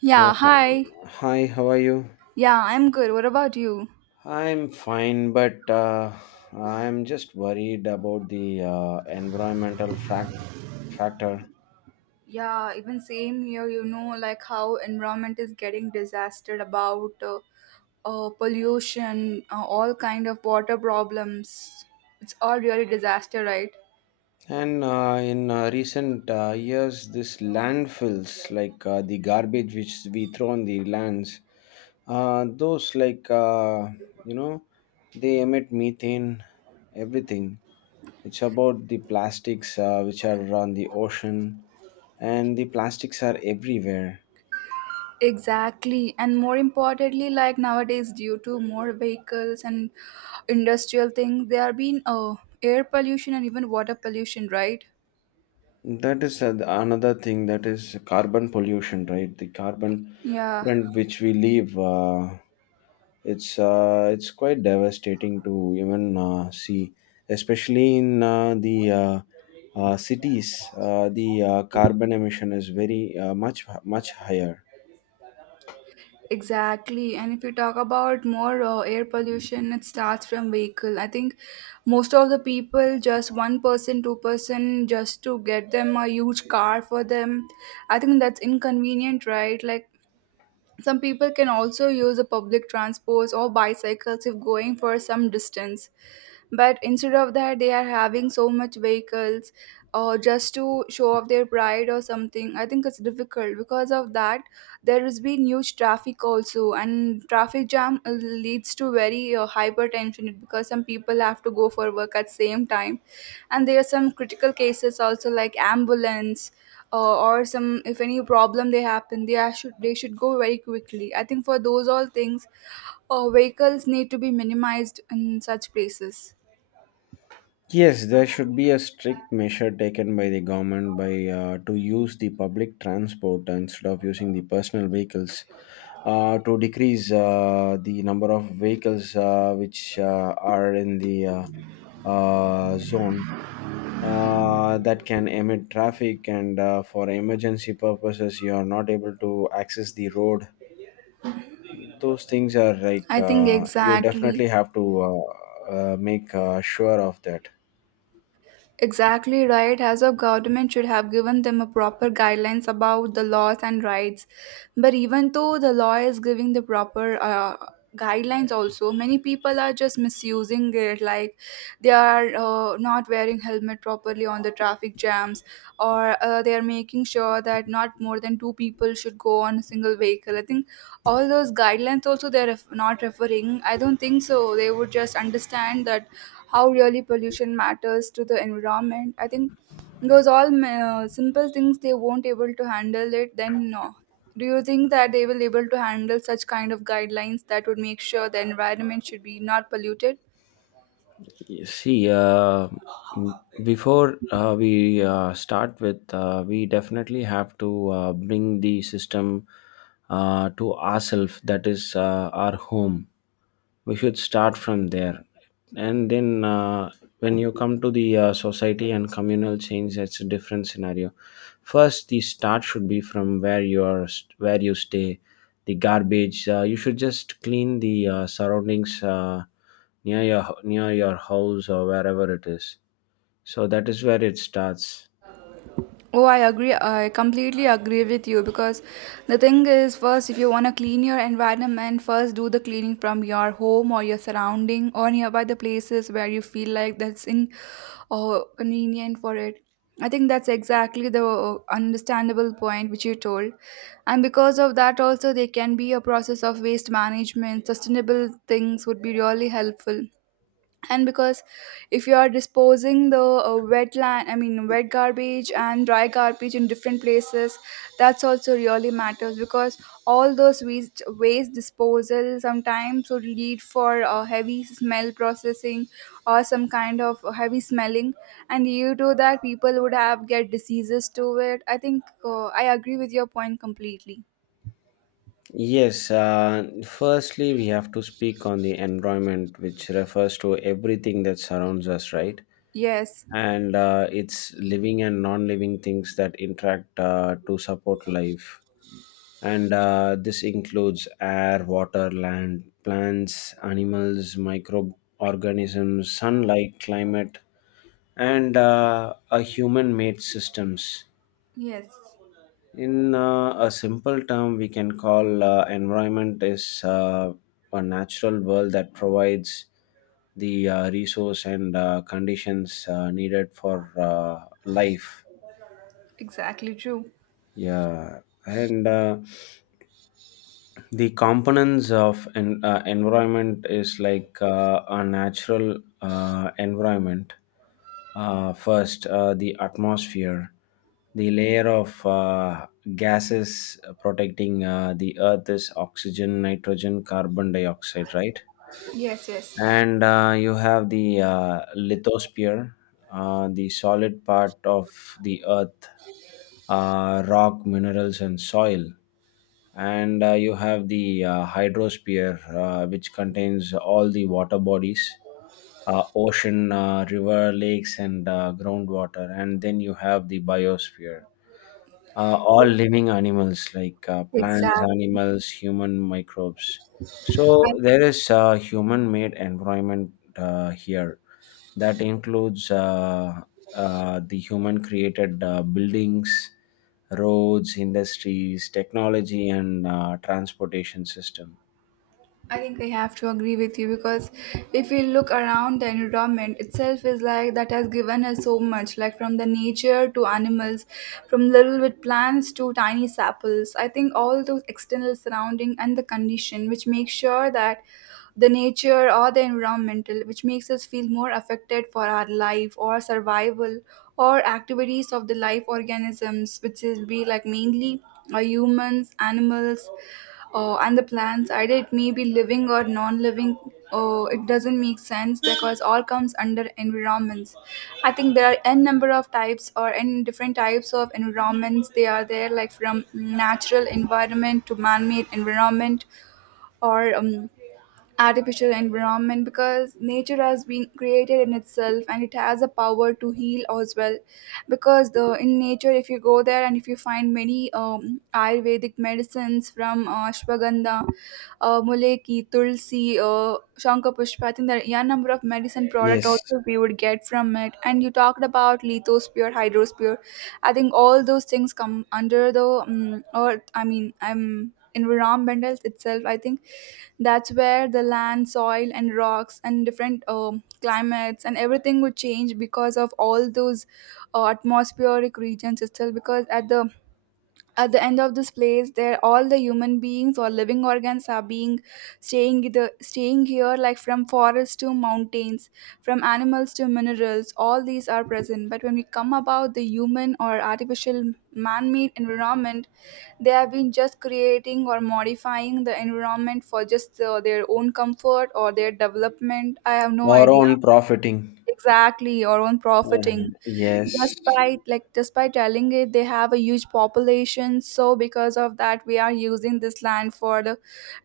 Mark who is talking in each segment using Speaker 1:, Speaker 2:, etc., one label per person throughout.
Speaker 1: Yeah,
Speaker 2: So,
Speaker 1: hi.
Speaker 2: hi, how are you?
Speaker 1: Yeah, I'm good. What about you?
Speaker 2: I'm fine, but I'm just worried about the environmental frac factor.
Speaker 1: Yeah, even same here, like how environment is getting disaster about pollution, all kind of water problems. It's all really disaster, right?
Speaker 2: And in recent years, this landfills, like the garbage which we throw on the lands, those like you know, they emit methane, everything. It's about the plastics which are on the ocean, and the plastics are everywhere.
Speaker 1: Exactly. And more importantly, like nowadays, due to more vehicles and industrial things, there have been air pollution and even water pollution, right?
Speaker 2: That is another thing, that is carbon pollution, right? The carbon
Speaker 1: Yeah.
Speaker 2: print which we leave, it's quite devastating to even see, especially in the cities. The carbon emission is very much higher.
Speaker 1: Exactly. And if you talk about more air pollution, it starts from vehicle. I think most of the people, just one person, two-person, just to get them a huge car for them. I think that's inconvenient, right? Like some people can also use the public transports or bicycles if going for some distance, but instead of that they are having so much vehicles, or just to show off their pride or something. I think it's difficult because of that there has been huge traffic also, and traffic jam leads to very hypertension, because some people have to go for work at same time, and there are some critical cases also like ambulance, or some, if any problem they happen, they should go very quickly. I think for those all things, vehicles need to be minimized in such places.
Speaker 2: Yes, there should be a strict measure taken by the government, by to use the public transport instead of using the personal vehicles, to decrease the number of vehicles which are in the zone, that can emit traffic, and for emergency purposes you are not able to access the road. Those things are like,
Speaker 1: I think
Speaker 2: you definitely
Speaker 1: exactly,
Speaker 2: have to make sure of that.
Speaker 1: exactly right. As a government should have given them a proper guidelines about the laws and rights. But even though the law is giving the proper guidelines, also many people are just misusing it. Like they are not wearing helmet properly on the traffic jams, or they are making sure that not more than two people should go on a single vehicle. I think all those guidelines also they are not referring. I don't think so. They would just understand that how really pollution matters to the environment. I think those all simple things they won't able to handle it. Then no. Do you think that they will able to handle such kind of guidelines that would make sure the environment should be not polluted?
Speaker 2: See, before we start with, we definitely have to bring the system to ourselves, that is our home. We should start from there. And then, when you come to the society and communal change, that's a different scenario. First, the start should be from where you are, where you stay, the garbage. You should just clean the surroundings, near your house or wherever it is, so that is where it starts.
Speaker 1: Oh, I agree. I completely agree with you because the thing is, first, if you want to clean your environment, first do the cleaning from your home or your surrounding or nearby the places where you feel like that's in or convenient for it. I think that's exactly the understandable point which you told. And because of that, also, there can be a process of waste management. Sustainable things would be really helpful, and because if you are disposing the wetland, I mean wet garbage and dry garbage in different places, that's also really matters because all those waste disposal sometimes would lead for heavy smell processing or some kind of heavy smelling, and due to that people would have get diseases to it. I think I agree with your point completely.
Speaker 2: Yes, firstly we have to speak on the environment, which refers to everything that surrounds us, right?
Speaker 1: Yes,
Speaker 2: And it's living and non-living things that interact to support life, and this includes air, water, land, plants, animals, microorganisms, sunlight, climate, and human made systems.
Speaker 1: yes.
Speaker 2: In a simple term, we can call environment is a natural world that provides the resource and conditions needed for life.
Speaker 1: Exactly true.
Speaker 2: Yeah, and the components of en environment is like a natural environment. First, the atmosphere, the layer of gases protecting the earth, is oxygen, nitrogen, carbon dioxide, right?
Speaker 1: Yes, yes.
Speaker 2: And you have the lithosphere, the solid part of the earth, rock, minerals, and soil. And you have the hydrosphere, which contains all the water bodies, ocean, river, lakes, and groundwater. And then you have the biosphere, all living animals like plants,
Speaker 1: Exactly.
Speaker 2: animals, human microbes. So there is a human-made environment here that includes the human-created buildings, roads, industries, technology, and transportation system.
Speaker 1: I think I have to agree with you because if we look around, the environment itself is like that has given us so much, like from the nature to animals, from little bit plants to tiny saplings. I think all those external surrounding and the condition which makes sure that the nature or the environmental which makes us feel more affected for our life or survival or activities of the life organisms which is be like mainly humans animals, and the plants, either it may be living or non-living, it doesn't make sense because all comes under environments. I think there are n number of types or n different types of environments they are there, like from natural environment to man-made environment, or artificial environment, because nature has been created in itself and it has a power to heal as well. Because the in nature if you go there and if you find many ayurvedic medicines, from ashwagandha, muleki tulsi, shankapushpa, I think there are a number of medicine product
Speaker 2: Yes,
Speaker 1: also we would get from it. And you talked about lithosphere, hydrosphere. I think all those things come under the earth, I mean I'm environmental itself. I think that's where the land, soil and rocks and different climates and everything would change because of all those atmospheric regions, still because at the end of this place, there all the human beings or living organs are being staying the staying here like from forests to mountains, from animals to minerals. All these are present. But when we come about the human or artificial man-made environment, they have been just creating or modifying the environment for just their own comfort or their development. I have no
Speaker 2: or
Speaker 1: idea.
Speaker 2: on profiting.
Speaker 1: Exactly, or on
Speaker 2: Uh,
Speaker 1: profiting.
Speaker 2: yes,
Speaker 1: Just by telling it they have a huge population, so because of that we are using this land for the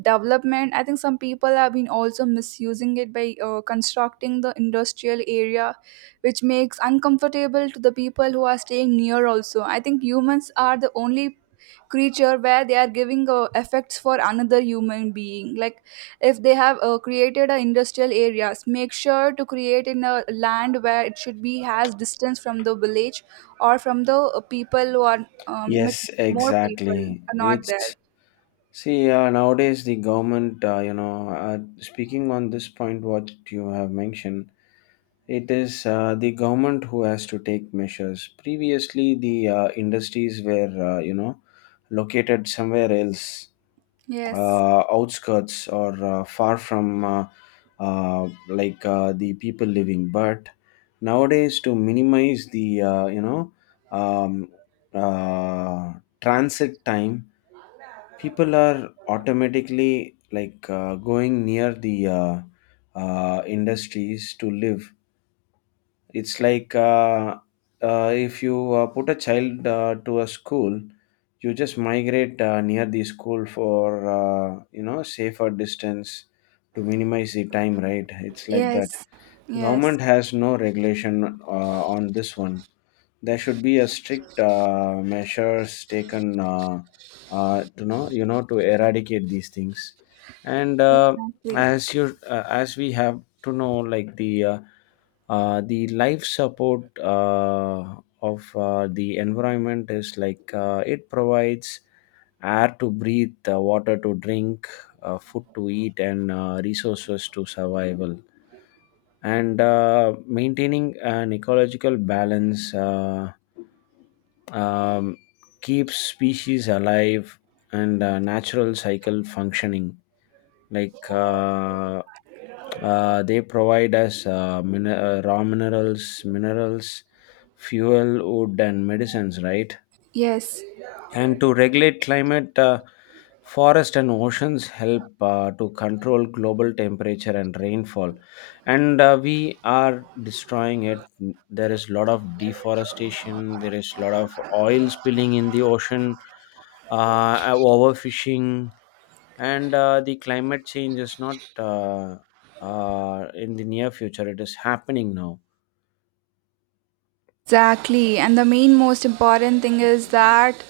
Speaker 1: development. I think some people have been also misusing it by constructing the industrial area, which makes uncomfortable to the people who are staying near also. I think humans are the only creature where they are giving effects for another human being, like if they have created a industrial areas, make sure to create in a land where it should be has distance from the village or from the people who are
Speaker 2: yes,
Speaker 1: more people
Speaker 2: exactly.
Speaker 1: are not there.
Speaker 2: It's... See, nowadays the government, speaking on this point, what you have mentioned, it is the government who has to take measures. Previously, the industries were, located somewhere else,
Speaker 1: Yes.
Speaker 2: outskirts or far from the people living. But nowadays, to minimize the, um, uh, transit time, people are automatically like going near the industries to live. It's like if you put a child to a school, you just migrate near the school for safer distance, to minimize the time, right? It's like that.
Speaker 1: Yes. Yes,
Speaker 2: Government has no regulation on this one. There should be a strict measures taken to know, to eradicate these things. And
Speaker 1: exactly.
Speaker 2: as we have to know, like the life support of the environment is like, it provides air to breathe, water to drink, food to eat, and resources to survival, and maintaining an ecological balance um, keeps species alive and natural cycle functioning, like they provide us raw minerals, fuel, wood, and medicines, right?
Speaker 1: Yes.
Speaker 2: And to regulate climate, forest and oceans help to control global temperature and rainfall. And we are destroying it. There is a lot of deforestation. There is a lot of oil spilling in the ocean, overfishing, and the climate change is not in the near future. It is happening now.
Speaker 1: Exactly, and the main most important thing is that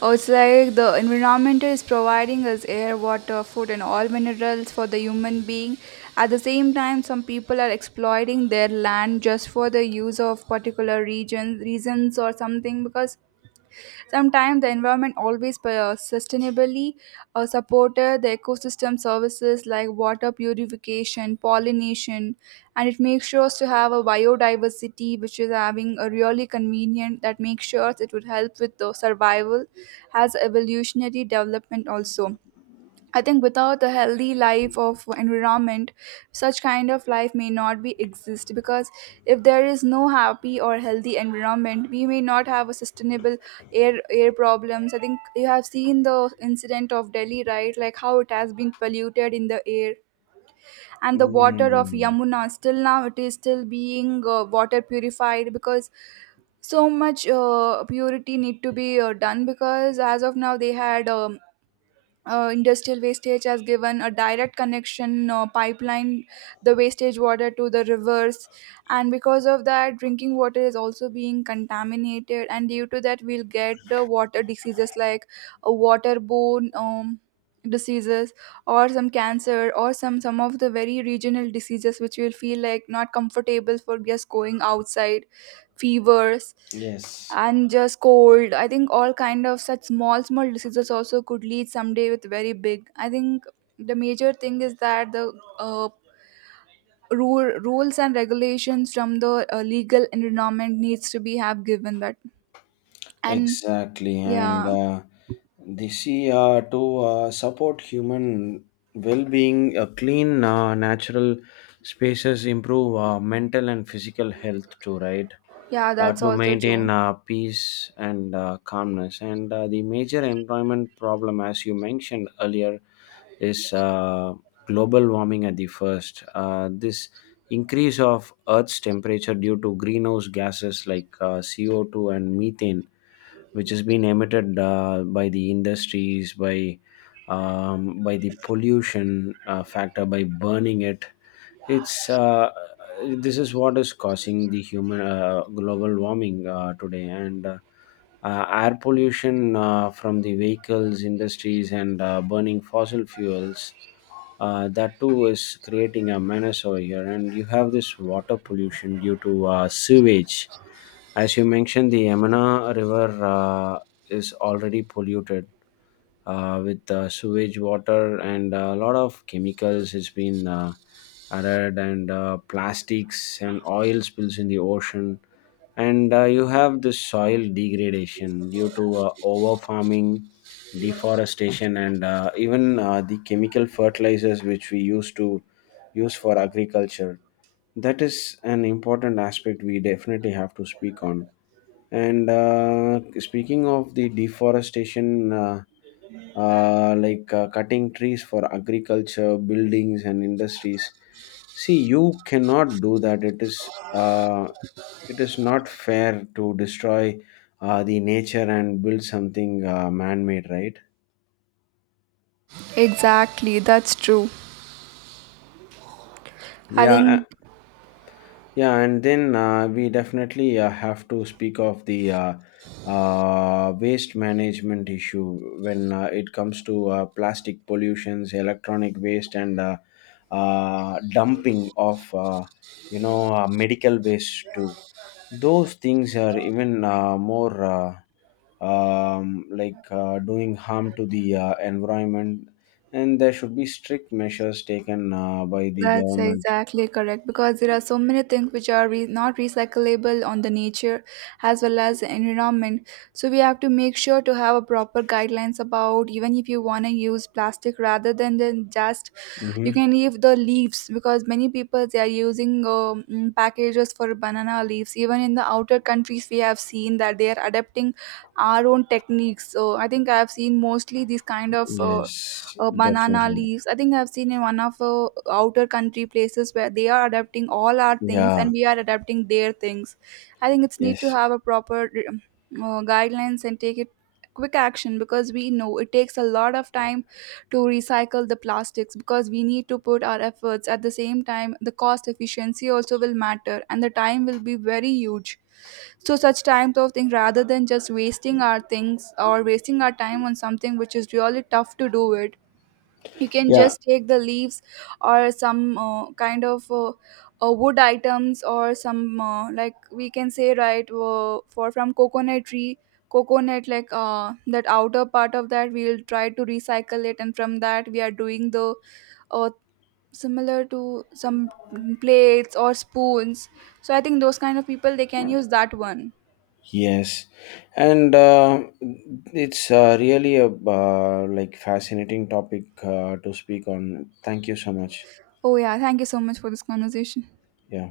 Speaker 1: it's like the environment is providing us air, water, food, and all minerals for the human being. At the same time, some people are exploiting their land just for the use of particular regions, reasons, or something. Because sometimes the environment always sustainably supported the ecosystem services, like water purification, pollination, and it makes sure to have a biodiversity which is having a really convenient, that makes sure it would help with the survival as evolutionary development also. I think without a healthy life of environment, such kind of life may not be exist. Because if there is no happy or healthy environment, we may not have a sustainable air problems. I think you have seen the incident of Delhi, right? Like how it has been polluted in the air and the water of
Speaker 2: Mm,
Speaker 1: Yamuna. Still now, it is still being water purified because so much purity need to be done. Because as of now they had industrial wastage has given a direct connection pipeline, the wastage water to the rivers, and because of that drinking water is also being contaminated, and due to that we'll get the water diseases, like waterborne diseases, or some cancer, or some of the very regional diseases which will feel like not comfortable for just going outside, fevers,
Speaker 2: yes.
Speaker 1: and just cold. I think all kind of such small small diseases also could lead someday with very big. I think the major thing is that the uh, rules and regulations from the legal environment needs to be have given that, and
Speaker 2: Exactly, and
Speaker 1: yeah.
Speaker 2: the sea to support human well-being, clean natural spaces improve mental and physical health too, right?
Speaker 1: Yeah,
Speaker 2: uh,
Speaker 1: that's
Speaker 2: to
Speaker 1: also true.
Speaker 2: maintain peace and calmness. And the major environment problem, as you mentioned earlier, is global warming at the first. This increase of Earth's temperature due to greenhouse gases like CO2 and methane, which has been emitted by the industries, by the pollution factor, by burning it. It's uh, this is what is causing the human global warming today. And air pollution from the vehicles, industries, and burning fossil fuels, that too is creating a menace over here. And you have this water pollution due to sewage. As you mentioned, the Yamuna river is already polluted with sewage water, and a lot of chemicals has been added, and plastics and oil spills in the ocean. And you have the soil degradation due to over farming, deforestation, and even the chemical fertilizers which we used to use for agriculture. That is an important aspect we definitely have to speak on. And speaking of the deforestation, like cutting trees for agriculture, buildings, and industries, see, you cannot do that. It is it is not fair to destroy the nature and build something man-made, right?
Speaker 1: Exactly, that's true. I
Speaker 2: Yeah.
Speaker 1: think
Speaker 2: Yeah, and then we definitely have to speak of the waste management issue, when it comes to plastic pollutions, electronic waste, and dumping of medical waste too. Those things are even more like doing harm to the environment, and there should be strict measures taken by the
Speaker 1: that's
Speaker 2: government.
Speaker 1: exactly correct because there are so many things which are not recyclable on the nature as well as the environment. So we have to make sure to have a proper guidelines about, even if you want to use plastic rather than then just,
Speaker 2: Hmm.
Speaker 1: you can leave the leaves, because many people they are using packages for banana leaves. Even in the outer countries, we have seen that they are adapting our own techniques. So I think I have seen mostly these kind of. Uh,
Speaker 2: Yes,
Speaker 1: uh, banana
Speaker 2: definitely.
Speaker 1: leaves. I think I've seen in one of outer country places where they are adapting all our things
Speaker 2: Yeah,
Speaker 1: and we are adapting their things. I think it's need to
Speaker 2: yes,
Speaker 1: have a proper guidelines and take it quick action, because we know it takes a lot of time to recycle the plastics. Because we need to put our efforts, at the same time the cost efficiency also will matter, and the time will be very huge. So such type of thing, rather than just wasting our things or wasting our time on something which is really tough to do it, you can
Speaker 2: yeah,
Speaker 1: just take the leaves, or some kind of wood items, or some like we can say, right, for from coconut tree, coconut, like that outer part of that we'll try to recycle it, and from that we are doing the uh, similar to some plates or spoons. So I think those kind of people they can use that one.
Speaker 2: yes, and it's really a like fascinating topic to speak on. Thank you so much.
Speaker 1: Oh yeah, thank you so much for this conversation.
Speaker 2: Yeah.